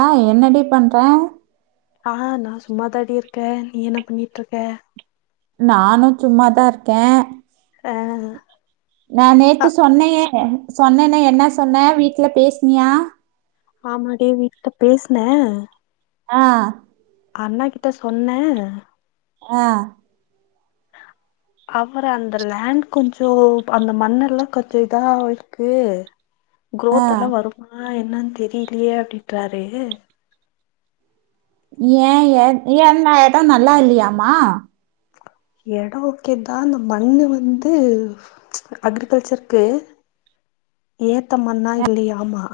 ஆஹ் என்னடி பண்ற ஆஹ் நா சும்மா தாடி இருக்க நீ என்ன பண்ணிட்டு இருக்க நானு சும்மாதார்க்கே ஆ நா ஆ நேத்து சொன்னேயே சொன்னேனே என்னா சொன்னா வீட்ல பேஸ்னியா ஆமாடி வீட்ல பேஸ்னே ஆ அண்ணா கிட்ட சொன்னே ஆஹ் அப்ற அந்த லேண்ட் கொஞ்சோ அந்த மண்ணெல்லா கொஞ்சோ இதாவுது ஆ குரோத் எல்லா வரும் ஆனா என்னான்னு தெரிலயே அப்டின்டாரு ஏய எய ஏ எட நல்லா இல்லையாமா எடோ ஓகே தா இந்த மண்ணு வந்து அக்ரிகல்ச்சர்க்கு ஏத்த மண்ணா இல்லியாமா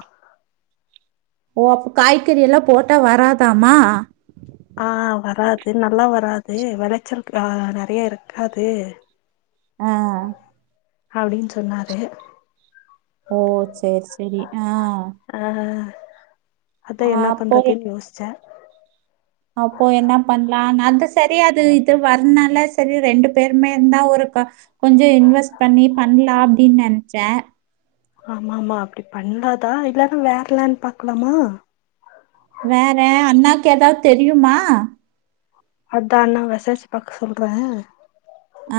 ஓ காய்கறி எல்லா போட்டா வராதாமா ஆஹ் வராது நல்லா வராது வெளச்சல் ஆஹ் நெறையா இருக்காது ஆஹ் அப்டின்னு சொன்னாரு ஓ சரி சரி ஆஹ் ஆஹ் அதா என்ன அப்போ பண்றதுன்னு யோசிச்ச அப்போ என்ன பண்லா அது சரி அது இது வர்னால சரி ரெண்டு பேருமே இருந்தா ஒரு கொஞ்சோ இன்வெஸ்ட் பண்ணி பண்லா அப்டின்னு நெனச்ச ஆமா ஆமா அப்டி பண்லாதா இல்லன்னா வேற லேண்ட் பாக்கலாமா வேற அண்ணாக்கு ஏதாவது தெரியுமா அதன்ன வெசாரிச்சு பாக்க சொல்ற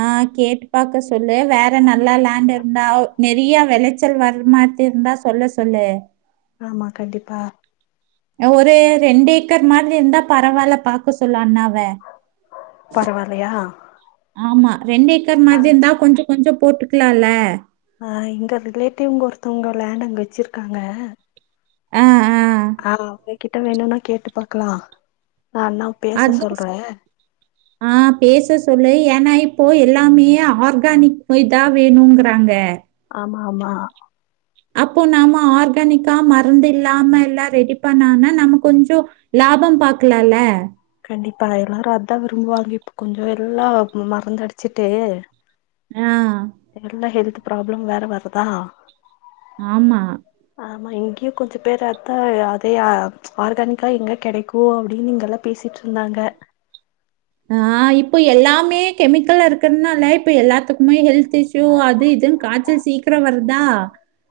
ஆஹ் கேட்டு பாக்க சொல்லு வேற நல்லா லேண்ட் இருந்தா நெறைய வெளச்சல் வர மாரி இருந்தா சொல்ல சொல்லு ஆமா கண்டிப்பா ஒரு ரெண்டு ஏக்கர் மாரி இருந்தா பரவால்ல பாக்க சொல்லு அண்ணாவ பரவால்லயா ஆமா ரெண்டு ஏக்கர் மாதிரி இருந்தா கொஞ்சோ கொஞ்சோ போட்டுக்கலாம்ல ஆஹ் எங்க ரிலேட்டிவ்ங்க ஒருத்தவங்க லேண்ட் அங்க வச்சிருக்காங்க ஆஹ் ஆஹ் ஆ [unintelligible] கிட்ட வேணும்னா கேட்டு பாக்கலா ஆ அண்ணா அது [unintelligible] ஆ பேச சொல்லு ஏன்னா இப்போ எல்லாமே ஆர்கானிக் பை தா வேணுங்கிறாங்க ஆமா ஆமா அப்போ நம்ம ஆர்கானிக்கா மருந்து இல்லாம எல்லா ரெடி பண்ணானா நம்ம கொஞ்சோ லாபம் பாக்கலால கண்டிப்பா எல்லரு அதா விரும்புவாங்க இப்போ கொஞ்ச எல்லா மருந்து அடிச்சுட்டு அ எல்லா ஹெல்த் ப்ராப்ளம் வேற வருதா ஆமா ஆமா இங்கியு கொஞ்ச பேர் அத்தா அதே ஆ ஆர்கானிக்கா எங்க கெடைக்கூ அப்டின் இங்க எல்லா பேசிட்ருந்தாங்க அ இப்ப எல்லாமே கெமிக்கல்லா இருக்குகறனால இப்ப எல்லாத்துக்குமே ஹெல்த் இஸ் யூ அது இதுன் காய்ச்சல் சீக்கர வர்தா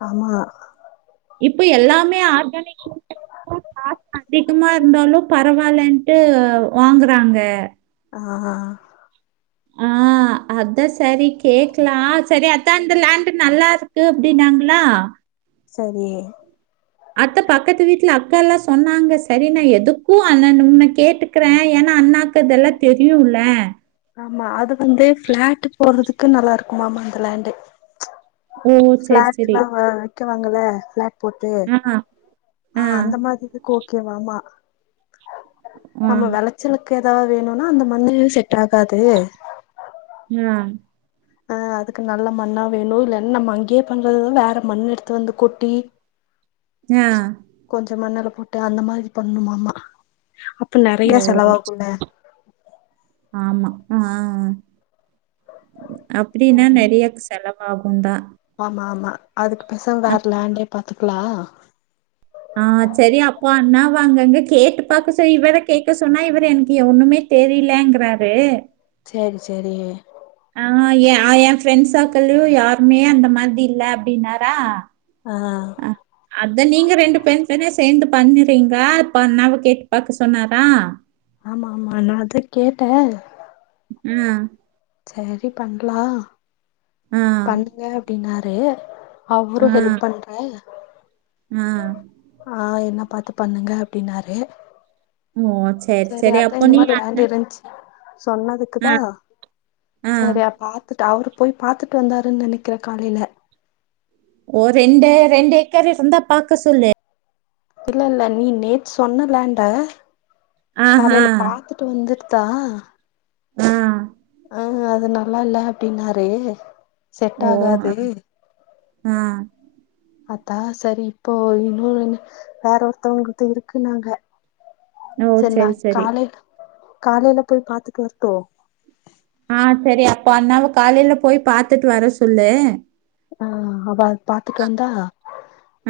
ஆமா இப்ப எல்லாமே ஆர்கானிக் காசு அதிகமாருந்தாலு பரவாலன்ட்டு வாங்கறாங்க ஆ [inaudible] அத்தா சரி கேக்கலா சரி அத்தா அந்த லேண்டு நல்லா இருக்கு அப்டினாங்களா சரி அத்தா பக்கத்து வீட்டுல அக்கா எல்லா சொன்னாங்க சரி நா எதுக்கும் அண்ணன் உன்ன கேட்டு க்கற ஏன்னா அண்ணாக்கு இதெல்லா தெரியுல்ல ஆமா அது வந்து ஃப்ளட் போடுறதுக்கு நல்லா இருக்குமாம அந்த லேண்டு ஓ! சரி, சரி. ஃப்ளாட்லா அங்க விக்கவாங்கல ஃப்ளாட் போட்டு ஆ, ஆ அந்த மாதிரிக்கு ஓகேவாமா ஆ, நம்ம வெளச்சலுக்கு எதா வேணுனா அந்த மண்ணு செட் ஆகாது ம் அ அதுக்கு நல்ல மண்ணா வேணு இல்ல நம்ம அங்கே பண்றது வேற மண்ணு எடுத்து வந்து கொட்டி [inaudible] அ கொஞ்ச மண் அல்ல போட்டு அந்த மாரி பண்ணுமாமா அப்ப நறைய ஓ! செலவாகுல்ல ஆமா அ அப்டீன்னா ம் நறைய செல ஆகுந்தா ஆமா ஆமா அதுக்கு பேசாம வேற லேண்டே பாத்துக்லா ஆ சரி அப்போ அண்ணாவ அங்கங்க கேட்டு பாக்க சொய் இவர கேக்க சொன்னா இவரு எனக்கு ஒண்ணுமே தெரிலங்கறாரு சேரி சேரி ஆ ய யென் ஃப்ரெண்ட்ஸ் சர்க்கள்லயு யாருமே அந்த மாதிரி இல்ல அப்டின்னாரா ஆ அதா நீங்க ரெண்டு பேந் செரு சேந்து பண்ணுறீங்களா அப்ப அண்ணாவ கேட்டு பாக்க சொன்னாரா ஆமா ஆமா நா அத கேட்ட ம் சரி பண்ட்லா ஆ, பண்ணுங்க அப்டின்னாரு ஆ, அவ்ரு ஹெல்ப் பண்ற ஆ ஆ என்ன பாத்து பண்ணுங்க அப்டின்னாரு ஓ! சரி, சேரி சரி. அதா அப்போ இந்த நீ மாரி அண்ண லேண்ட் இருந்ச் ஆ, சொன்னதுக்குதா ஆ. சரியா பாத்து டா அவுரு போய் பாத்துட்டு வந்தாருன் நனைக்கற காலைல ஓ ரெண்டு ரெண்டு ஏக்கர் இருந்தா பாக்க சொல்லு இல்ல இல்ல நீ நேத் சொன்ன லேண்ட ஆஹா! காலைல பாத்துட் ட்டு வந்துர்தா ஆ ஆ அது நல்லா இல்ல அப்டினாரு செட் ஓ! ஆ, ஆகாது ஆ பாத்தா சரி இப்போ இன்னு ஒன்னு வேற ஒருத்தவங்க கிட்ட இருக்கு நாங்க சரி நா காலை காலைல போய் பாத்துட்டு வர்ட்டு ஆ சரி அப்போ அண்ணாவ காலைல போய் பாத்துட்டு வர சொல்லு ஆ அவ பாத்துட்டு வந்தா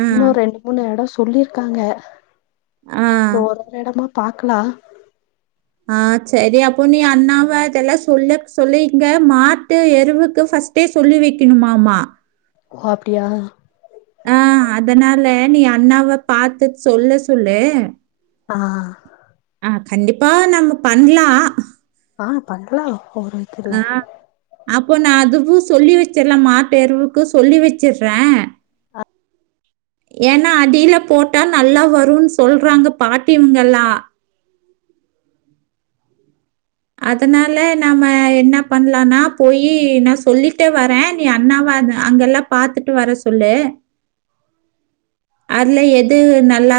ஆ, இன்னு ரெண்டு மூணு எடொ சொல்லிர்க்காங்க ஆ, சரி ஒரு ஒரு இடமா பாக்கலா ஆ சரி அப்போ நீ அண்ணாவ இதெல்லா சொல்லு சொல்லிர்ந்த மாட்டு எருவுக்கு ஃபஸ்ட் டு சொல்லி வெக்கனுமாமா ஓ அப்டியா ஆ அதனால நீ அண்ணாவ பாத்துட்டு சொல்ல சொல்லு அ அ கண்டிப்பா நம்ம பண்லா ஆ பண்ட்லா வேற ஆ அப்போ நா அதுவு சொல்லி வச்சிர்ற மாட்தெருரவுக்கு சொல்லி வச்சுர்ற அ ஏன்னா அடில போட்டா நல்லா வரும்ன்னு சொல்றாங்க பாட்டிங்கல்லா அதனால நம்ம என்ன பண்லனா போய் நா சொல்லிட்டே வரே நீ அண்ணாவ அங்கெல்லா பாத்துட்டு வர சொல்லு அதுல எதுவு நல்லா